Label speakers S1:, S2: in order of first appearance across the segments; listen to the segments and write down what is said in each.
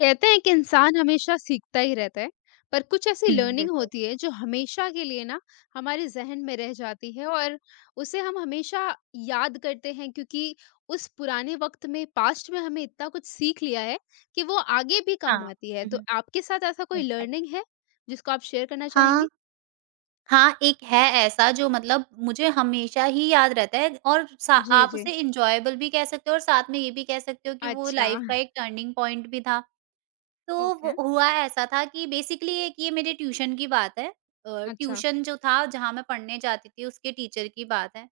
S1: कहते हैं कि इंसान हमेशा सीखता ही रहता है पर कुछ ऐसी
S2: हुँ,
S1: लर्निंग
S2: बिल्कुल।
S1: होती है जो हमेशा के लिए ना हमारे जहन में रह जाती है और उसे हम हमेशा याद करते हैं क्योंकि उस पुराने वक्त में पास्ट में हमें इतना कुछ सीख लिया है कि वो आगे भी
S2: हाँ।
S1: काम आती है,
S2: हुँ,
S1: तो
S2: हुँ।
S1: आपके साथ ऐसा कोई
S2: एग्ज़ैक्टली।
S1: लर्निंग है जिसको आप शेयर करना
S2: हाँ,
S1: चाहेंगी।
S2: हाँ, एक है ऐसा जो मुझे हमेशा ही याद रहता है और सा
S1: जी
S2: आप
S1: जी।
S2: उसे एन्जॉयबल भी कह सकते हो और साथ में ये भी कह सकते हो कि वो
S1: अच्छा।
S2: लाइफ़ का एक टर्निंग पॉइंट भी था। तो
S1: ओके।
S2: वो हुआ ऐसा था कि बेसिकली एक ये मेरे ट्यूशन की बात है
S1: अच्छा।
S2: ट्यूशन जो था जहाँ मैं पढ़ने जाती थी उसके टीचर की बात है।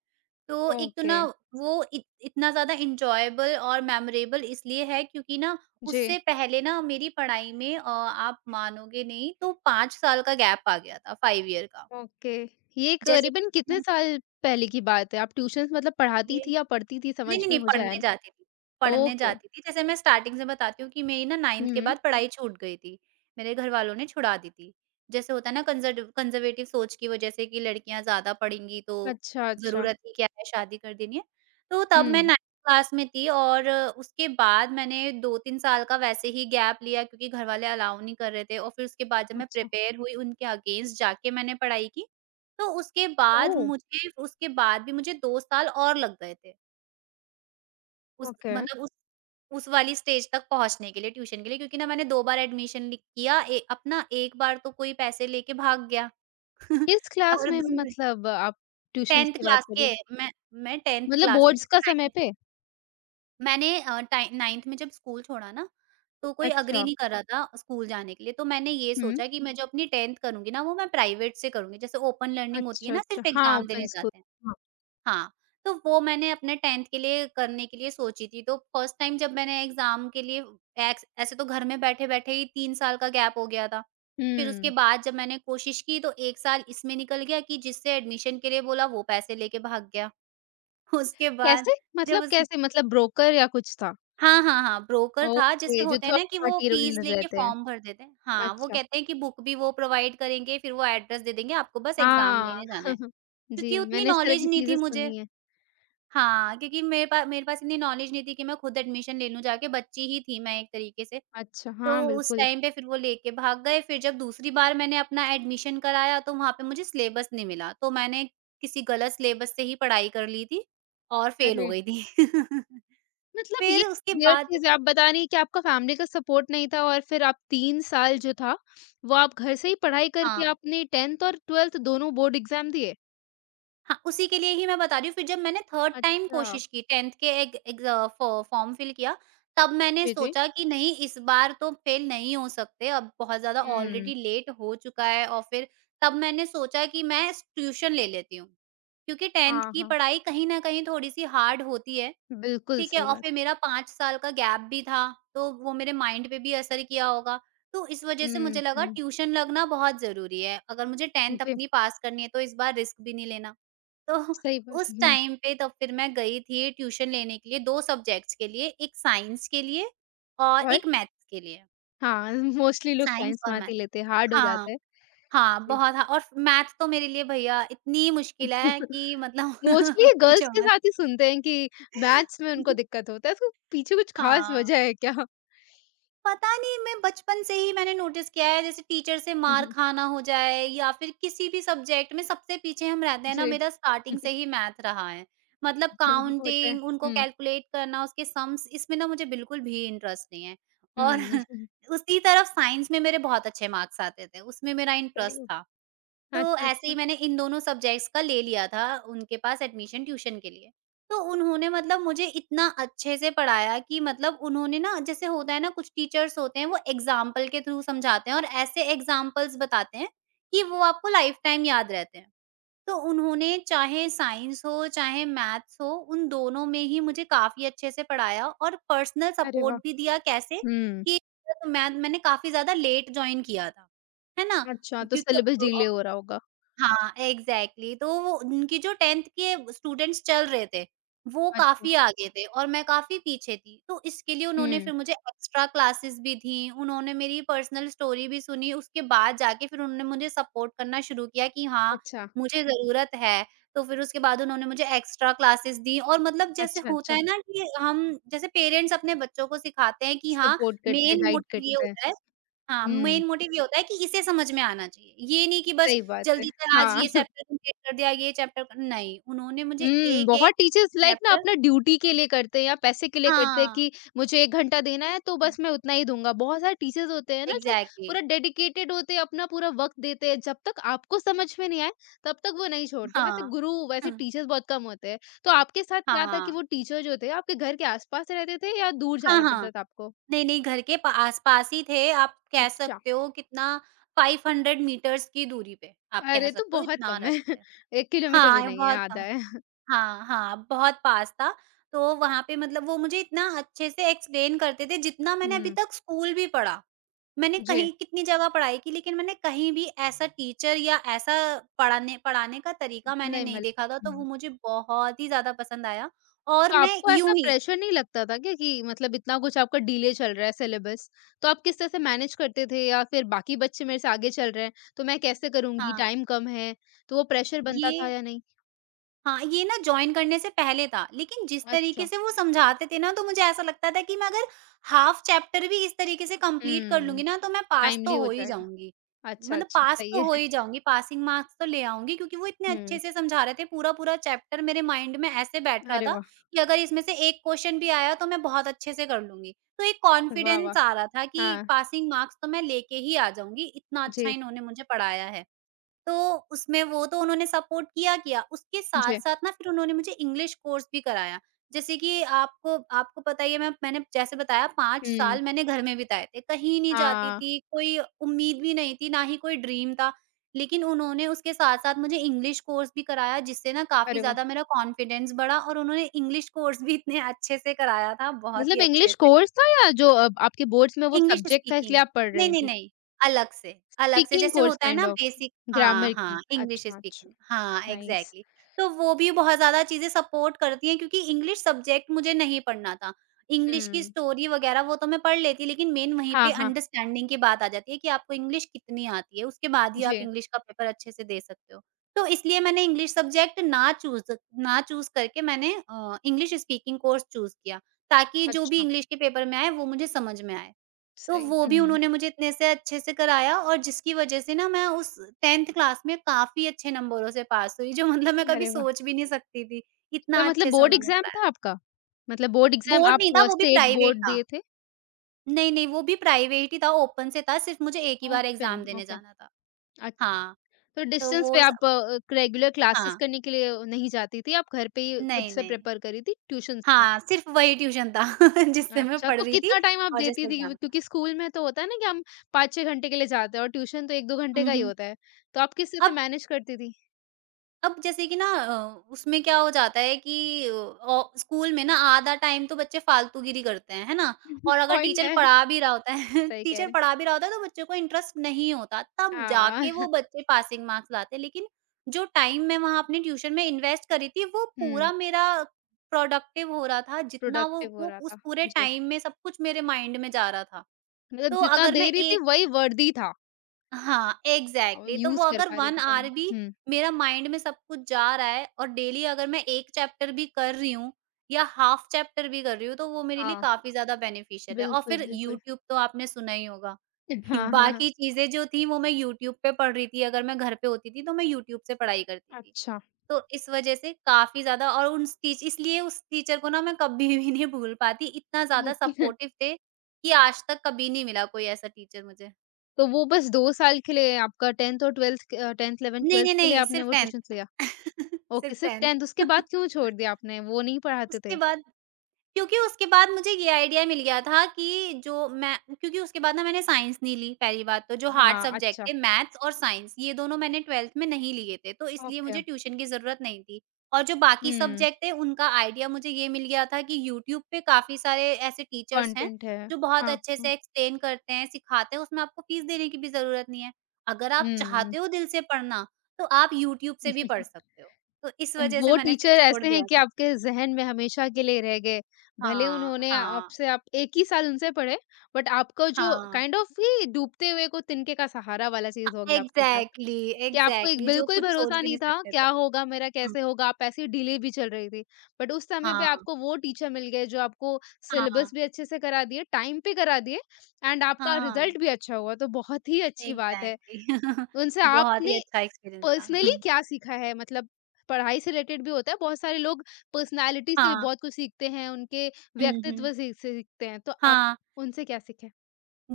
S2: तो एक तो
S1: ओके।
S2: ना वो इत इतना ज़्यादा एन्जॉयबल और मेमोरेबल इसलिए है क्योंकि ना
S1: जी।
S2: उससे पहले ना मेरी पढ़ाई में आप मानोगे नहीं तो 5 साल का गैप आ गया था, 5 ईयर का।
S1: ओके। ये
S2: जैसे
S1: करीबन कितने साल पहले की बात है? आप ट्यूशंस मतलब पढ़ाती
S2: ये
S1: थी या पढ़ती थी,
S2: नहीं,
S1: समझ
S2: नहीं,
S1: में
S2: नहीं,
S1: मुझे आया
S2: पढ़ने
S1: नहीं।
S2: जाती थी, पढ़ने
S1: ओके।
S2: जाती थी। जैसे मैं स्टार्टिंग से बताती हूँ कि मेरी ना 9th के
S1: हम्म।
S2: बाद पढ़ाई छूट गई थी, मेरे घर वालों ने छुड़ा दी थी। जैसे होता है ना कंज़र्वेटिव सोच की वजह से कि लड़कियाँ ज़्यादा पढ़ेंगी तो
S1: अच्छा अच्छा।
S2: ज़रूरत ही क्या है, शादी कर देनी है। तो तब मैं
S1: हम्म।
S2: 9th क्लास में थी और उसके बाद मैंने 2-3 साल का वैसे ही गैप लिया क्योंकि घर वाले अलाउ नहीं कर रहे थे और फिर उसके बाद जब मैं
S1: अच्छा।
S2: प्रिपेयर हुई उनके अगेंस्ट जाके मैंने पढ़ाई की, तो
S1: ओ।
S2: उसके बाद भी मुझे 2 साल और लग गए थे। उस
S1: ओके।
S2: मतलब उस वाली स्टेज तक पहुँचने के लिए ट्यूशन के लिए क्योंकि ना मैंने 2 बार एडमिशन लि किया ए अपना, एक बार तो कोई पैसे लेके भाग गया।
S1: किस क्लास
S2: और
S1: में
S2: दूर
S1: मतलब आप ट्यूशंस
S2: 10th
S1: की बात
S2: क्लास
S1: करी?
S2: के मैं मैं 10th
S1: मतलब
S2: क्लास में
S1: बोर्ड्स का समय
S2: नाइन्थ
S1: पे?
S2: मैंने अ, टाइ नाइन्थ में जब स्कूल छोड़ा ना, तो कोई एग्री
S1: अच्छा।
S2: नहीं कर रहा था स्कूल जाने के लिए, तो मैंने ये
S1: हम्म।
S2: सोचा कि मैं जो अपनी 10th करूँगी ना, वो मैं प्राइवेट से करूँगी। जैसे ओपन लर्निंग होती है
S1: अच्छा
S2: ना,
S1: अच्छा,
S2: सिर्फ़
S1: हाँ,
S2: एग्ज़ाम
S1: ओपन
S2: देने
S1: स्कूल।
S2: जाते हैं।
S1: हाँ।
S2: हाँ, तो वो मैंने अपने 10th के लिए करने के लिए सोची थी, तो फर्स्ट टाइम जब मैंने एग्ज़ाम के लिए एक्स ऐसे तो घर में बैठे-बैठे ही 3 साल का गैप हो गया था। फिर
S1: हम्म।
S2: उसके बाद जब मैंने कोशिश की तो 1 साल इसमें निकल गया कि जिससे एडमिशन के लिए बोला वो पैसे लेके भाग गया। उसके बाद
S1: कैसे?
S2: जब
S1: मतलब
S2: उस
S1: कैसे? मतलब ब्रोकर या कुछ था?
S2: हाँ, हाँ, हाँ, ब्रोकर था जैसे
S1: ओके, जो
S2: होते हैं
S1: थर्ड
S2: ना कि वो
S1: पार्टी
S2: फीस लेके
S1: रहते हैं।
S2: फॉर्म भर देते हैं। हाँ, वो
S1: अच्छा।
S2: कहते हैं कि बुक भी वो प्रोवाइड करेंगे, फिर वो एड्रेस दे देंगे, आपको बस एग्ज़ाम
S1: हाँ।
S2: लेने जाना है।
S1: जी,
S2: क्योंकि उतनी
S1: मैंने इस तरह की
S2: नॉलेज नहीं थी
S1: चीजें
S2: मुझे।
S1: सुनी है।
S2: हाँ, क्योंकि मेरे पास इतनी नॉलेज नहीं थी कि मैं खुद एडमिशन ले लूँ जाके, बच्ची ही थी मैं एक तरीके से।
S1: अच्छा,
S2: तो
S1: हाँ,
S2: उस
S1: बिल्कुल।
S2: टाइम पे फिर वो लेके भाग गए, फिर जब दूसरी बार मैंने अपना एडमिशन कराया तो वहाँ पे मुझे सिलेबस नहीं मिला, तो मैंने किसी गलत सिलेबस से ही पढ़ाई कर ली थी और फेल हो
S1: अरे!
S2: गई थी।
S1: मतलब ये
S2: फिर उसके
S1: वियर्ड
S2: बाद
S1: चीज़ है, आप बता रही हैं कि आपका फैमिली का सपोर्ट नहीं था, और फिर आप 3 साल जो था, वो आप घर से ही पढ़ाई करके
S2: हाँ।
S1: आपने 10th और 12th दोनों बोर्ड एग्ज़ाम दिए?
S2: हाँ, उसी के लिए ही मैं बता रही हूँ, फिर जब मैंने थर्ड टाइम
S1: अच्छा।
S2: कोशिश की 10th के एक एक अ, फ़ॉ फ़ॉर्म फिल किया, तब मैंने
S1: जी, जी।
S2: सोचा कि नहीं इस बार तो फेल नहीं हो सकते, अब बहुत ज़्यादा
S1: हुँ।
S2: ऑलरेडी लेट हो चुका है और फिर तब मैंने सोचा कि मैं स ट्यूशन ले लेती हूँ। क्योंकि 10th
S1: हाँ,
S2: की
S1: हाँ।
S2: पढ़ाई कहीं न कहीं थोड़ी-सी हार्ड होती है,
S1: बिल्कुल
S2: ठीक है?
S1: सही
S2: और
S1: बात।
S2: फिर मेरा 5 साल का गैप भी था, तो वो मेरे माइंड पे भी असर किया होगा। तो इस वजह से
S1: हुँ,
S2: मुझे लगा
S1: हुँ।
S2: ट्यूशन लगना बहुत ज़रूरी है, अगर मुझे 10th
S1: जी,
S2: अपनी पास करनी है तो इस बार रिस्क भी नहीं लेना। तो
S1: सही बात
S2: उस
S1: है। हुँ।
S2: टाइम पे तो फिर मैं गई थी ट्यूशन लेने के लिए 2 सब्जेक्ट्स के लिए, एक साइंस के लिए और
S1: और?
S2: एक मैथ्स के लिए।
S1: हाँ, मोस्टली लोग
S2: साइंस
S1: साइंस
S2: और
S1: मैथ
S2: मैथ्स,
S1: ही लेते हैं, हार्ड हो
S2: हाँ,
S1: जाता है।
S2: हाँ,
S1: जी।
S2: बहुत, हाँ, और मैथ्स तो मेरे लिए भैया इतनी मुश्किल है कि
S1: मोस्टली ये गर्ल्स
S2: पूछो
S1: के
S2: मत।
S1: साथ ही सुनते हैं कि मैथ्स में उनको दिक्कत होता है, तो पीछे कुछ ख़ास
S2: हाँ।
S1: वजह है क्या?
S2: पता नहीं, मैं बचपन से ही मैंने नोटिस किया है जैसे टीचर से मार खाना हो जाए या फिर किसी भी सब्जेक्ट में सबसे पीछे हम रहते हैं ना,
S1: जी।
S2: मेरा स्टार्टिंग से ही मैथ रहा है।
S1: अच्छा, होता है।
S2: काउंटिंग, उनको
S1: हुँ,
S2: कैलकुलेट करना, उसके सम्स, इसमें ना मुझे बिल्कुल भी इंटरेस्ट नहीं है और
S1: हुँ।
S2: उसी तरफ साइंस में मेरे बहुत अच्छे मार्क्स आते थे, उसमें मेरा
S1: सही
S2: इंटरेस्ट
S1: है।
S2: था। तो
S1: अच्छा,
S2: ऐसे
S1: अच्छा।
S2: ही मैंने इन दोनों सब्जेक्ट्स का ले लिया था उनके पास एडमिशन ट्यूशन के लिए। तो उन्होंने मुझे इतना अच्छे से पढ़ाया कि उन्होंने ना, जैसे होता है ना, कुछ टीचर्स होते हैं वो एग्ज़ाम्पल के थ्रू समझाते हैं और ऐसे एग्ज़ाम्पल्स बताते हैं कि वो आपको लाइफ़ टाइम याद रहते हैं। तो उन्होंने चाहे साइंस हो, चाहे मैथ्स हो, उन दोनों में ही मुझे काफ़ी अच्छे से पढ़ाया और पर्सनल
S1: अरे
S2: सपोर्ट
S1: वाह!
S2: भी दिया, कैसे
S1: हुँ।
S2: कि मैथ मैंने काफ़ी ज़्यादा लेट जॉइन किया था। है ना?
S1: अच्छा, तो
S2: क्योंकि
S1: सिलेबस डिले हो रहा होगा।
S2: हाँ, एग्ज़ैक्टली, तो वो उनकी जो 10th के स्टूडेंट्स चल रहे थे, वो
S1: अच्छा।
S2: काफ़ी आगे थे और मैं काफ़ी पीछे थी। तो इसके लिए उन्होंने
S1: हुँ।
S2: फिर मुझे एक्स्ट्रा क्लासेस भी दीं, उन्होंने मेरी पर्सनल स्टोरी भी सुनी, उसके बाद जाके फिर उन्होंने मुझे सपोर्ट करना शुरू किया कि हाँ,
S1: अच्छा,
S2: मुझे ज़रूरत है। तो फिर उसके बाद उन्होंने मुझे एक्स्ट्रा क्लासेस दी और जैसे
S1: अच्छा,
S2: होता
S1: अच्छा।
S2: है ना कि हम, जैसे पेरेंट्स अपने बच्चों को सिखाते हैं कि हाँ,
S1: सपोर्ट करते हैं,
S2: मेन
S1: गाइड
S2: मोटिव ये
S1: करते हैं।
S2: होता है हाँ,
S1: हुँ,
S2: मेन मोटिव ये होता है कि इसे समझ में आना चाहिए। ये नहीं कि बस
S1: सही बात है।
S2: जल्दी से आज
S1: हाँ।
S2: ये चैप्टर कंप्लीट कर दिया, ये चैप्टर क नहीं, उन्होंने मुझे
S1: हुँ, बहुत
S2: एक-एक
S1: टीचर्स लाइक ना
S2: चैप्टर,
S1: अपना ड्यूटी के लिए करते हैं या पैसे के लिए करते हैं
S2: हाँ,
S1: कि मुझे 1 घंटा देना है तो
S2: हुँ,
S1: बस मैं उतना ही दूँगा। बहुत सारे टीचर्स होते हैं ना जो
S2: एग्ज़ैक्टली,
S1: पूरा डेडिकेटेड होते हैं, अपना पूरा वक़्त देते हैं। जब तक आपको समझ में नहीं आए तब तक वो नहीं छोड़ते। वैसे
S2: हाँ,
S1: गुरु, वैसे
S2: हुँ,
S1: टीचर्स बहुत कम होते हैं। तो आपके साथ क्या था कि
S2: हाँ,
S1: वो टीचर जो थे आपके घर के आस-पास रहते थे या दूर
S2: हाँ,
S1: जाना
S2: हाँ।
S1: पड़ता था आपको?
S2: नहीं, नहीं, घर के पा आस-पास ही थे, आप कह
S1: अच्छा।
S2: सकते हो कितना, 500 मीटर्स की दूरी पे, आप कह
S1: अरे! तो
S2: सकते हो
S1: बहुत
S2: इतना
S1: कम है।
S2: रहते थे।
S1: 1 किलोमीटर
S2: हाँ,
S1: भी
S2: ये
S1: नहीं है,
S2: बहुत कम
S1: आधा
S2: है।
S1: है।
S2: हाँ, हाँ, बहुत पास था। तो वहाँ पे वो मुझे इतना अच्छे से एक्सप्लेन करते थे जितना मैंने अभी
S1: हुँ,
S2: तक स्कूल भी पढ़ा। मैंने
S1: जी,
S2: कहीं कितनी जगह पढ़ाई की लेकिन मैंने कहीं भी ऐसा टीचर या ऐसा पढ़ाने पढ़ाने का तरीका मैंने
S1: नहीं
S2: नहीं
S1: मिला।
S2: देखा था, तो वो
S1: हुँ।
S2: मुझे बहुत ही ज़्यादा पसंद आया और
S1: तो
S2: मैं
S1: आपको ऐसा
S2: यूँ ही
S1: प्रेशर नहीं लगता था क्या कि मतलब इतना कुछ आपका डिले चल रहा है सिलेबस, तो आप किस तरह से मैनेज करते थे? या फिर बाकी बच्चे मेरे से आगे चल रहे हैं, तो मैं कैसे करूँगी?
S2: हाँ,
S1: टाइम कम है, तो वो प्रेशर बनता था
S2: ये
S1: या नहीं?
S2: हाँ, ये ना जॉइन करने से पहले था, लेकिन जिस
S1: अच्छा।
S2: तरीके से वो समझाते थे ना, तो मुझे ऐसा लगता था कि मैं अगर हाफ़ चैप्टर भी इस तरीके से कंप्लीट कर
S1: हुँ,
S2: लूँगी ना तो मैं पास
S1: टाइमली
S2: तो
S1: हो
S2: हो ही
S1: जाएगा।
S2: जाऊँगी।
S1: अच्छा, अच्छा,
S2: पास
S1: सही
S2: तो हो
S1: है।
S2: ही जाऊँगी, पासिंग मार्क्स तो ले आऊँगी, क्योंकि वो इतने
S1: हुँ,
S2: अच्छे से समझा रहे थे, पूरा-पूरा चैप्टर मेरे माइंड में ऐसे बैठ रहा
S1: अरे
S2: था
S1: वाह!
S2: कि अगर इसमें से एक क्वेश्चन भी आया तो मैं बहुत अच्छे से कर लूँगी। तो एक
S1: वाह, वाह!
S2: कॉन्फिडेंस आ रहा था कि
S1: हाँ,
S2: पासिंग मार्क्स तो मैं लेके ही आ जाऊँगी, इतना अच्छा
S1: जी,
S2: इन्होंने मुझे पढ़ाया है। तो उसमें वो तो उन्होंने सपोर्ट किया-किया, उसके
S1: जी।
S2: साथ-साथ ना फिर उन्होंने मुझे इंग्लिश कोर्स भी कराया। जैसे कि आपको आपको पता ही है, मैंने जैसे बताया 5
S1: हुँ,
S2: साल मैंने घर में बिताए थे, कहीं नहीं जाती
S1: हाँ,
S2: थी, कोई उम्मीद भी नहीं थी, ना ही कोई ड्रीम था। लेकिन उन्होंने उसके साथ-साथ मुझे इंग्लिश कोर्स भी कराया जिससे ना काफ़ी
S1: अरे वाह!
S2: ज़्यादा मेरा कॉन्फिडेंस बढ़ा और उन्होंने इंग्लिश कोर्स भी इतने अच्छे से कराया था, बहुत
S1: मतलब
S2: ही
S1: इंग्लिश
S2: अच्छे से।
S1: कोर्स था या जो आपके बोर्ड्स में वो
S2: इंग्लिश
S1: सब्जेक्ट था इसलिए
S2: स्पीकिंग।
S1: आप पढ़
S2: नहीं,
S1: रही
S2: नहीं,
S1: थीं?
S2: नहीं, अलग से, अलग से,
S1: स्पीकिंग
S2: जैसे
S1: कोर्स
S2: होता है
S1: काइंड
S2: ना
S1: ऑफ,
S2: बेसिक, हाँ,
S1: ग्रामर की।
S2: हाँ, इंग्लिश
S1: अच्छा, अच्छा,
S2: स्पीकिंग, हाँ,
S1: नाइस।
S2: एग्ज़ैक्टली। तो वो भी बहुत ज़्यादा चीज़ें सपोर्ट करती हैं क्योंकि इंग्लिश सब्जेक्ट मुझे नहीं पढ़ना था। इंग्लिश की
S1: हुँ।
S2: स्टोरी वगैरह वो तो मैं पढ़ लेती, लेकिन मेन वहीं
S1: हाँ,
S2: पे
S1: हाँ।
S2: अंडरस्टैंडिंग की बात आ जाती है कि आपको इंग्लिश कितनी आती है, उसके बाद ही आप
S1: जी,
S2: इंग्लिश का पेपर अच्छे से दे सकते हो। तो इसलिए मैंने इंग्लिश सब्जेक्ट ना चूज़ करके मैंने इंग्लिश स्पीकिंग कोर्स चूज़ किया, ताकि जो भी
S1: अच्छा,
S2: इंग्लिश के पेपर में आए वो मुझे समझ में आए। तो
S1: सही।
S2: वो भी
S1: हुँ।
S2: उन्होंने मुझे इतने से अच्छे से कराया और जिसकी वजह से ना मैं उस 10th क्लास में काफ़ी अच्छे नंबरों से पास हुई, जो मैं कभी
S1: अरे वाह!
S2: सोच भी नहीं सकती थी,
S1: क्या
S2: इतना
S1: मतलब
S2: अच्छे से
S1: बोर्ड
S2: उन्होंने
S1: एग्ज़ाम
S2: पढ़ाया।
S1: था आपका? मतलब बोर्ड एग्ज़ाम
S2: बोर्ड नहीं
S1: आप
S2: था, वो भी
S1: स्टेट
S2: प्राइवेट
S1: बोर्ड
S2: था।
S1: दिए थे?
S2: नहीं, नहीं, वो भी प्राइवेट ही था, ओपन से था, सिर्फ़ मुझे एक ही बार
S1: ओपन,
S2: एग्ज़ाम देने
S1: ओके,
S2: जाना था।
S1: अच्छा।
S2: हाँ,
S1: तो
S2: तो
S1: डिस्टेंस पे
S2: वो सब
S1: आप रेगुलर क्लासेस
S2: हाँ,
S1: करने के लिए नहीं जाती थी, आप घर पे ही खुद
S2: नहीं,
S1: से
S2: नहीं।
S1: प्रिपेयर करी थी ट्यूशन्स पे।
S2: हाँ, सिर्फ़ वही ट्यूशन था जिससे मैं
S1: अच्छा,
S2: पढ़
S1: तो
S2: रही थी
S1: कितना टाइम आप
S2: और जस्ट
S1: देती थी?
S2: एग्ज़ाम
S1: क्यों-
S2: था।
S1: क्योंकि स्कूल में तो होता है ना कि हम 5-6 घंटे के लिए जाते हैं और ट्यूशन तो 1-2 घंटे
S2: हुँ,
S1: का ही
S2: हुँ।
S1: होता है। तो आप किस तरह से
S2: अब
S1: मैनेज करती थी?
S2: अब जैसे कि ना उसमें क्या हो जाता है कि अ, औ स्कूल में ना आधा टाइम तो बच्चे फालतूगिरी करते हैं, है ना? और अगर
S1: पॉइंट
S2: टीचर
S1: है,
S2: पढ़ा भी रहा होता है
S1: सही कह
S2: टीचर
S1: रहे हैं।
S2: पढ़ा भी रहा होता है तो बच्चों को इंटरेस्ट नहीं होता, तब
S1: हाँ।
S2: जाके वो बच्चे पासिंग मार्क्स लाते हैं। लेकिन जो टाइम मैं वहाँ अपने ट्यूशन में इन्वेस्ट करी थी, वो
S1: हुँ।
S2: पूरा मेरा प्रोडक्टिव हो रहा था, जितना वो
S1: प्रोडक्टिव हो
S2: वो
S1: रहा था।
S2: उस पूरे
S1: जी,
S2: टाइम में सब कुछ मेरे माइंड में जा रहा था।
S1: मतलब
S2: तो
S1: जितना
S2: अगर
S1: दे
S2: मैं
S1: रही थी
S2: एक
S1: वही वर्दी था
S2: हाँ,
S1: और
S2: एग्ज़ैक्टली। तो वो
S1: यूज़ कर
S2: अगर
S1: पा रहे
S2: 1
S1: थे टाइम
S2: ऑवर
S1: को।
S2: भी
S1: हुँ,
S2: मेरा माइंड में सब कुछ जा रहा है और डेली अगर मैं 1 चैप्टर भी कर रही हूँ या हाफ चैप्टर भी कर रही हूँ, तो वो मेरे लिए
S1: हाँ,
S2: काफ़ी ज़्यादा बेनिफिशियल है। और
S1: बिल्कुल,
S2: फिर
S1: बिल्कुल।
S2: यूट्यूब तो आपने सुना ही होगा।
S1: हाँ, हाँ, हाँ।
S2: बाकी चीज़ें जो थी वो मैं यूट्यूब पे पढ़ रही थी, अगर मैं घर पे होती थी तो मैं यूट्यूब से पढ़ाई करती थी।
S1: अच्छा।
S2: तो इस वज़ह से काफ़ी ज़्यादा, और उन टीच इसलिए उस टीचर को ना मैं कभी भी नहीं भूल पाती, इतना ज़्यादा सपोर्टिव थे कि आज तक कभी नहीं मिला कोई ऐसा टीचर मुझे।
S1: तो वो बस 2 साल के लिए आपका 10th और 12th 10th 11th
S2: नहीं,
S1: 12th
S2: नहीं,
S1: के लिए
S2: नहीं,
S1: आपने
S2: सिर्फ़
S1: वो ट्यूशन्स लिया।
S2: 10th।
S1: ओके,
S2: सिर्फ़
S1: सिर्फ़ 10th।
S2: 10th।
S1: उसके बाद क्यों छोड़ दिया आपने? वो नहीं पढ़ाते
S2: उसके
S1: थे?
S2: बाद क्योंकि उसके बाद मुझे ये आइडिया मिल गया था कि जो मैं, क्योंकि उसके बाद ना मैंने साइंस नहीं ली, पहली बात। तो जो हार्ड
S1: हाँ,
S2: सब्जेक्ट
S1: अच्छा,
S2: थे, मैथ्स और साइंस, ये दोनों मैंने 12th में नहीं लिए थे, तो इसलिए
S1: ओके।
S2: मुझे ट्यूशन की ज़रूरत नहीं थी। और जो बाकी
S1: हुँ,
S2: सब्जेक्ट थे उनका आइडिया मुझे ये मिल गया था कि यूट्यूब पे काफ़ी सारे ऐसे टीचर्स हैं
S1: कंटेंट है।
S2: जो बहुत
S1: हाँ,
S2: अच्छे
S1: हुँ,
S2: से एक्सप्लेन करते हैं, सिखाते हैं, उसमें आपको फीस देने की भी ज़रूरत नहीं है। अगर आप
S1: हुँ, हुँ।
S2: चाहते हो दिल से पढ़ना, तो आप यूट्यूब से भी पढ़ सकते हो। तो इस वज़ह से
S1: वो
S2: मैंने फिर
S1: टीचर
S2: छोड़
S1: ऐसे हैं
S2: दिया
S1: कि
S2: था।
S1: आपके ज़हन में हमेशा के लिए रह गए। भले
S2: हाँ,
S1: उन्होंने
S2: हाँ,
S1: आपसे आप 1 ही साल उनसे पढ़े, बट आपको जो
S2: हाँ।
S1: काइंड ऑफ ही डूबते हुए को तिनके का सहारा वाला चीज़ हो
S2: हाँ,
S1: गया आपके साथ,
S2: एग्ज़ैक्टली,
S1: कि आपको एक
S2: एग्ज़ैक्टली, जो
S1: बिल्कुल
S2: कुछ सोच
S1: भरोसा
S2: भी
S1: नहीं
S2: नहीं
S1: था,
S2: सकते थे।
S1: क्या होगा मेरा,
S2: हुँ,
S1: कैसे होगा? आप ऐसे ही ढीले भी चल रही थी। बट उस समय पे
S2: हाँ,
S1: आपको वो टीचर मिल गए जो आपको
S2: हाँ,
S1: सिलेबस भी अच्छे से करा दिए, टाइम पे करा दिए, एंड आपका
S2: हाँ,
S1: रिज़ल्ट भी अच्छा हुआ, तो बहुत ही अच्छी बात है।
S2: एग्ज़ैक्टली।
S1: उनसे
S2: बहुत
S1: आपने
S2: ही अच्छा एक्सपीरियंस था।
S1: पर्सनली
S2: हुँ,
S1: क्या सीखा है? मतलब पढ़ाई से रिलेटेड भी होता है, बहुत सारे लोग पर्सनालिटी से भी
S2: हाँ,
S1: बहुत कुछ सीखते हैं, उनके
S2: हुँ, हुँ,
S1: व्यक्तित्व से सीखते हैं, तो आप
S2: हाँ।
S1: उनसे क्या सीखे?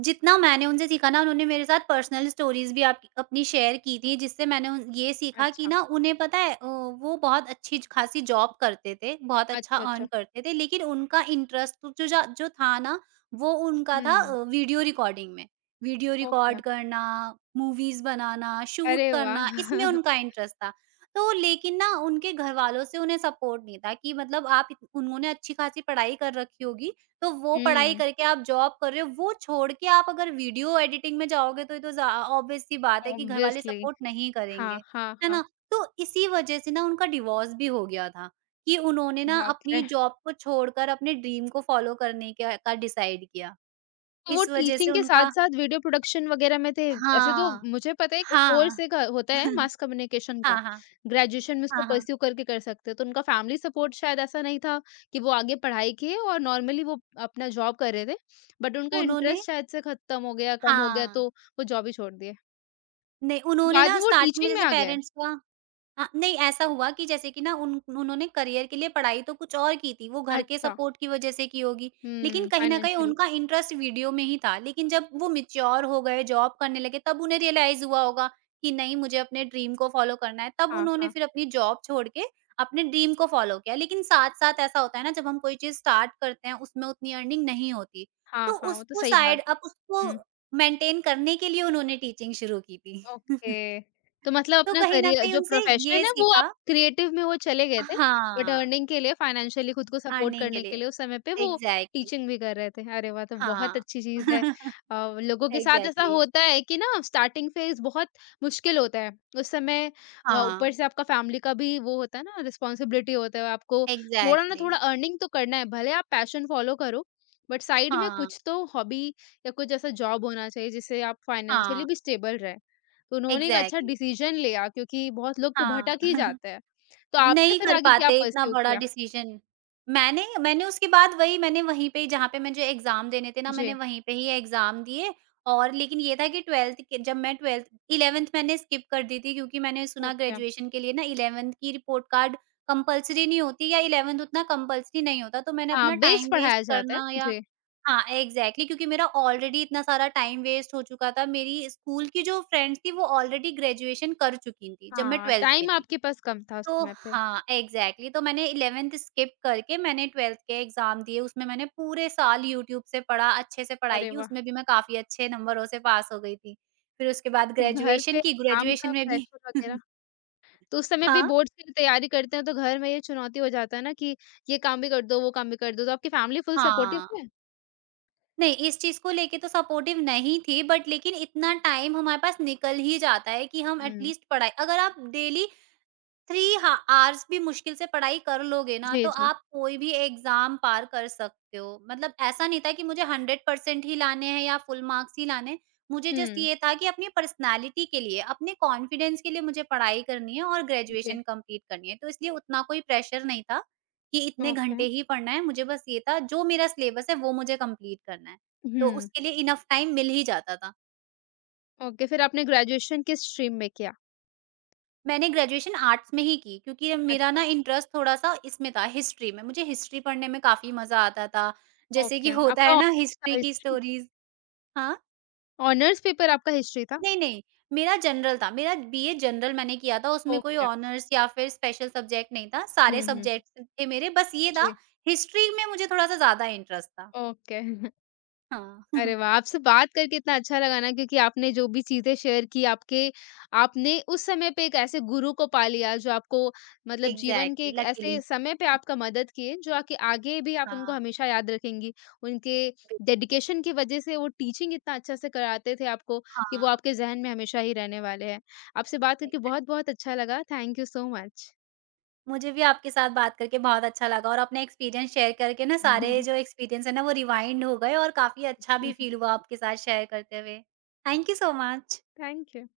S2: जितना मैंने उनसे सीखा ना, उन्होंने मेरे साथ पर्सनल स्टोरीज़ भी आप अपनी शेयर की थी, जिससे मैंने उन ये सीखा कि
S1: अच्छा,
S2: ना उन्हें पता है। वो बहुत अच्छी ख़ासी जॉब करते थे, बहुत अच्छा
S1: अच्छा,
S2: अर्न
S1: अच्छा।
S2: करते थे, लेकिन उनका इंटरेस्ट जो था ना, वो उनका था
S1: हुँ,
S2: वीडियो रिकॉर्डिंग में। Video
S1: okay.
S2: रिकॉर्ड करना, मूवीज़ बनाना, शूट
S1: अरे वाह!
S2: करना, इसमें उनका इंटरेस्ट था। तो लेकिन ना उनके घरवालों से उन्हें सपोर्ट नहीं था, कि मतलब उन्होंने अच्छी ख़ासी पढ़ाई कर रखी होगी, तो वो पढ़ाई
S1: हुँ,
S2: करके आप जॉब कर रहे हो, वो छोड़ के आप अगर वीडियो एडिटिंग में जाओगे, तो ये तो ज़ा ऑब्वियस सी बात है कि घरवाले
S1: ऑब्वियसली।
S2: सपोर्ट नहीं
S1: हाँ,
S2: करेंगे,
S1: हाँ,
S2: है
S1: हाँ।
S2: ना? तो इसी वजह से ना उनका डिवोर्स भी हो गया था, कि उन्होंने ना
S1: बाप
S2: अपनी
S1: रे!
S2: जॉब को छोड़कर अपने ड्रीम को फॉलो करने का डिसाइड किया।
S1: तो वो
S2: इस वजह से
S1: टीचिंग के
S2: उनका,
S1: साथ-साथ वीडियो प्रोडक्शन वगैरह में थे। ऐसे तो
S2: हाँ,
S1: मुझे पता है कि कोर्स
S2: हाँ।
S1: एक होता है मास कम्युनिकेशन का,
S2: हाँ, हाँ।
S1: ग्रेजुएशन में उसको
S2: हाँ, हाँ।
S1: परस्यू करके कर सकते हो। तो उनका फैमिली सपोर्ट शायद ऐसा नहीं था कि वो आगे पढ़ाई किए, और नॉर्मली वो अपना जॉब कर रहे थे। बट उनका
S2: उन्होंने,
S1: इंटरेस्ट शायद से खत्म हो गया, कम हो गया
S2: हाँ।
S1: तो वो जॉब ही छोड़ दिए।
S2: नहीं,
S1: तो
S2: उन्होंने
S1: बाद
S2: ना
S1: में वो
S2: स्टार्टिंग में
S1: टीचिंग में
S2: जैसे
S1: आ गए।
S2: पेरेंट्स का, हाँ, नहीं, ऐसा हुआ कि जैसे कि ना उन उन्होंने करियर के लिए पढ़ाई तो कुछ और की थी, वो घर के
S1: अच्छा।
S2: सपोर्ट की वज़ह से की होगी। लेकिन
S1: हुँ,
S2: कहीं न कहीं
S1: फाइनेंशियली।
S2: उनका इंटरेस्ट वीडियो में ही था, लेकिन जब वो मैच्योर हो गए, जॉब करने लगे, तब उन्हें रियलाइज़ हुआ होगा कि नहीं, मुझे अपने ड्रीम को फ़ॉलो करना है। तब
S1: हाँ,
S2: उन्होंने
S1: हाँ।
S2: फिर अपनी जॉब छोड़ के अपने ड्रीम को फ़ॉलो किया। लेकिन साथ-साथ ऐसा होता है ना, जब हम कोई चीज़ स्टार्ट करते हैं, उसमें उतनी अर्निंग नहीं होती,
S1: हाँ,
S2: तो
S1: हाँ, वो तो
S2: उसको
S1: सही
S2: साइड
S1: बात
S2: अब
S1: है।
S2: उसको
S1: हुँ।
S2: मेंटेन करने के लिए उन्होंने टीचिंग शुरू की थी।
S1: ओके। तो मतलब
S2: तो
S1: अपना
S2: कहीं न
S1: करियर
S2: कहीं
S1: जो
S2: उनसे
S1: प्रोफ़ेशन
S2: ये
S1: है वो आप
S2: सीखा।
S1: क्रिएटिव में वो चले गए थे, बट
S2: हाँ,
S1: अर्निंग के लिए फाइनेंशियली खुद को सपोर्ट
S2: अर्निंग के
S1: करने के
S2: लिए,
S1: लिए उस समय पे वो
S2: एग्ज़ैक्टली।
S1: टीचिंग भी कर रहे थे। अरे वाह! तो बहुत
S2: हाँ।
S1: अच्छी चीज़ है। लोगों के साथ ऐसा
S2: एग्ज़ैक्टली।
S1: होता है कि ना स्टार्टिंग फ़ेज़ बहुत मुश्किल होता है। उस समय ऊपर
S2: हाँ,
S1: से आपका फ़ैमिली का भी वो होता है ना रिस्पॉन्सिबिलिटी होता है। आपको थोड़ा ना
S2: एग्ज़ैक्टली।
S1: थोड़ा अर्निंग तो करना है, भले आप पैशन फ़ॉलो करो, बट साइड में
S2: हाँ,
S1: कुछ तो हॉबी या कुछ ऐसा जॉब होना चाहिए जिससे आप फाइनेंशियली
S2: हाँ,
S1: भी स्टेबल रहें। तो उन्होंने एक अच्छा
S2: एग्ज़ैक्टली।
S1: डिसीजन लिया क्योंकि बहुत लोग तो
S2: हाँ।
S1: भटक ही जाते हैं। तो आपने
S2: नहीं
S1: फिर
S2: कर
S1: आगे क्या
S2: पाते इतना
S1: पर्स्यू
S2: बड़ा
S1: किया?
S2: डिसीजन। मैंने मैंने उसके बाद, वहीं पे ही जहाँ पे मुझे एग्ज़ाम देने थे ना, मैंने
S1: जी,
S2: वहीं पे ही एग्ज़ाम दिए। और लेकिन ये था कि 12th के जब मैं 12th 11th मैंने स्किप कर दी थी, क्योंकि मैंने सुना
S1: ओके।
S2: ग्रेजुएशन के लिए ना 11th की रिपोर्ट कार्ड कंपल्सरी नहीं होती, या 11th उतना कंपल्सरी नहीं होता, तो मैंने
S1: हाँ,
S2: अपना
S1: बेस
S2: टाइम वेस्ट
S1: पढ़ाया जाता है।
S2: करना, या
S1: जी,
S2: हाँ, एग्ज़ैक्टली, क्योंकि मेरा ऑलरेडी इतना सारा टाइम वेस्ट हो चुका था। मेरी स्कूल की जो फ्रेंड्स थी वो ऑलरेडी ग्रेजुएशन कर चुकी थी, जब मैं
S1: हाँ,
S2: 12th में
S1: टाइम
S2: थी।
S1: आपके पास कम था उस
S2: तो
S1: समय पे।
S2: हाँ, एग्ज़ैक्टली। तो मैंने 11th स्किप करके मैंने 12th के एग्ज़ाम दिए, उसमें मैंने पूरे साल यूट्यूब से पढ़ा, अच्छे से पढ़ाई
S1: अरे
S2: की,
S1: वाह!
S2: उसमें भी मैं काफ़ी अच्छे नंबरों से पास हो गई थी। फिर उसके बाद
S1: तो घर
S2: ग्रेजुएशन
S1: पे
S2: की,
S1: काम
S2: ग्रेजुएशन
S1: का
S2: में भी।
S1: प्रेशर वगैरह? तो उस समय भी
S2: हाँ?
S1: बोर्ड्स की तैयारी करते हैं तो घर में ये चुनौती हो जाता है ना कि ये काम भी कर दो, वो काम भी कर दो, तो आपकी फैमिली फुल सपोर्टिव
S2: हाँ।
S1: है?
S2: नहीं, इस चीज़ को लेके तो सपोर्टिव नहीं थी, बट लेकिन इतना टाइम हमारे पास निकल ही जाता है कि हम
S1: हुँ,
S2: एटलीस्ट पढ़ाई, अगर आप डेली 3 हा आवर्स भी मुश्किल से पढ़ाई कर लोगे ना,
S1: जी,
S2: तो
S1: जी।
S2: आप कोई भी एग्ज़ाम पार कर सकते हो। मतलब ऐसा नहीं था कि मुझे 100% ही लाने हैं या फुल मार्क्स ही लाने हैं। मुझे जस्ट
S1: हुँ,
S2: ये था कि अपनी पर्सनैलिटी के लिए, अपने कॉन्फिडेंस के लिए मुझे पढ़ाई करनी है और
S1: जी,
S2: ग्रेजुएशन कंप्लीट करनी है। तो इसलिए उतना कोई प्रेशर नहीं था कि इतने
S1: ओके।
S2: घंटे ही पढ़ना है, मुझे बस ये था जो मेरा सिलेबस है वो मुझे कंप्लीट करना है। तो
S1: हुँ,
S2: उसके लिए इनफ टाइम मिल ही जाता था।
S1: ओके, फिर आपने ग्रेजुएशन किस स्ट्रीम में किया?
S2: मैंने ग्रेजुएशन आर्ट्स में ही की, क्योंकि मेरा
S1: अच्छा।
S2: ना इंटरेस्ट थोड़ा-सा इसमें था, हिस्ट्री में। मुझे हिस्ट्री पढ़ने में काफ़ी मज़ा आता था। जैसे
S1: ओके,
S2: कि होता
S1: आपका
S2: है ना,
S1: ऑनर्स था
S2: हिस्ट्री की
S1: हिस्ट्री?
S2: स्टोरीज़। हाँ?
S1: ऑनर्स पेपर आपका हिस्ट्री था?
S2: नहीं, नहीं, मेरा जनरल था, मेरा बीए जनरल मैंने किया था, उसमें कोई
S1: ओके।
S2: ऑनर्स या फिर स्पेशल सब्जेक्ट नहीं था, सारे
S1: हुँ, हुँ, हुँ।
S2: सब्जेक्ट्स थे मेरे, बस ये था
S1: जी,
S2: हिस्ट्री में मुझे थोड़ा-सा ज़्यादा इंटरेस्ट था।
S1: ओके।
S2: हाँ।
S1: अरे वाह! आपसे बात करके इतना अच्छा लगा ना क्योंकि आपने जो भी चीज़ें शेयर की आपके, आपने उस समय पे एक ऐसे गुरु को पा लिया जो आपको मतलब जीवन के
S2: एग्ज़ैक्टली,
S1: एक
S2: लकीली।
S1: ऐसे समय पे आपका मदद किए जो आके आगे भी आप उनको
S2: हाँ,
S1: हमेशा याद रखेंगी। उनके
S2: बि
S1: डेडिकेशन की वज़ह से वो टीचिंग इतना अच्छे से कराते थे आपको कि
S2: हाँ।
S1: वो आपके ज़हन में हमेशा ही रहने वाले हैं। आपसे बात करके बहुत-बहुत अच्छा लगा। Thank you so much.
S2: मुझे भी आपके साथ बात करके बहुत अच्छा लगा, और अपने एक्सपीरियंस शेयर करके ना, सारे जो एक्सपीरियंस है ना वो रिवाइंड हो गए और काफ़ी अच्छा भी फील हुआ आपके साथ शेयर करते हुए। Thank you so much.
S1: Thank you.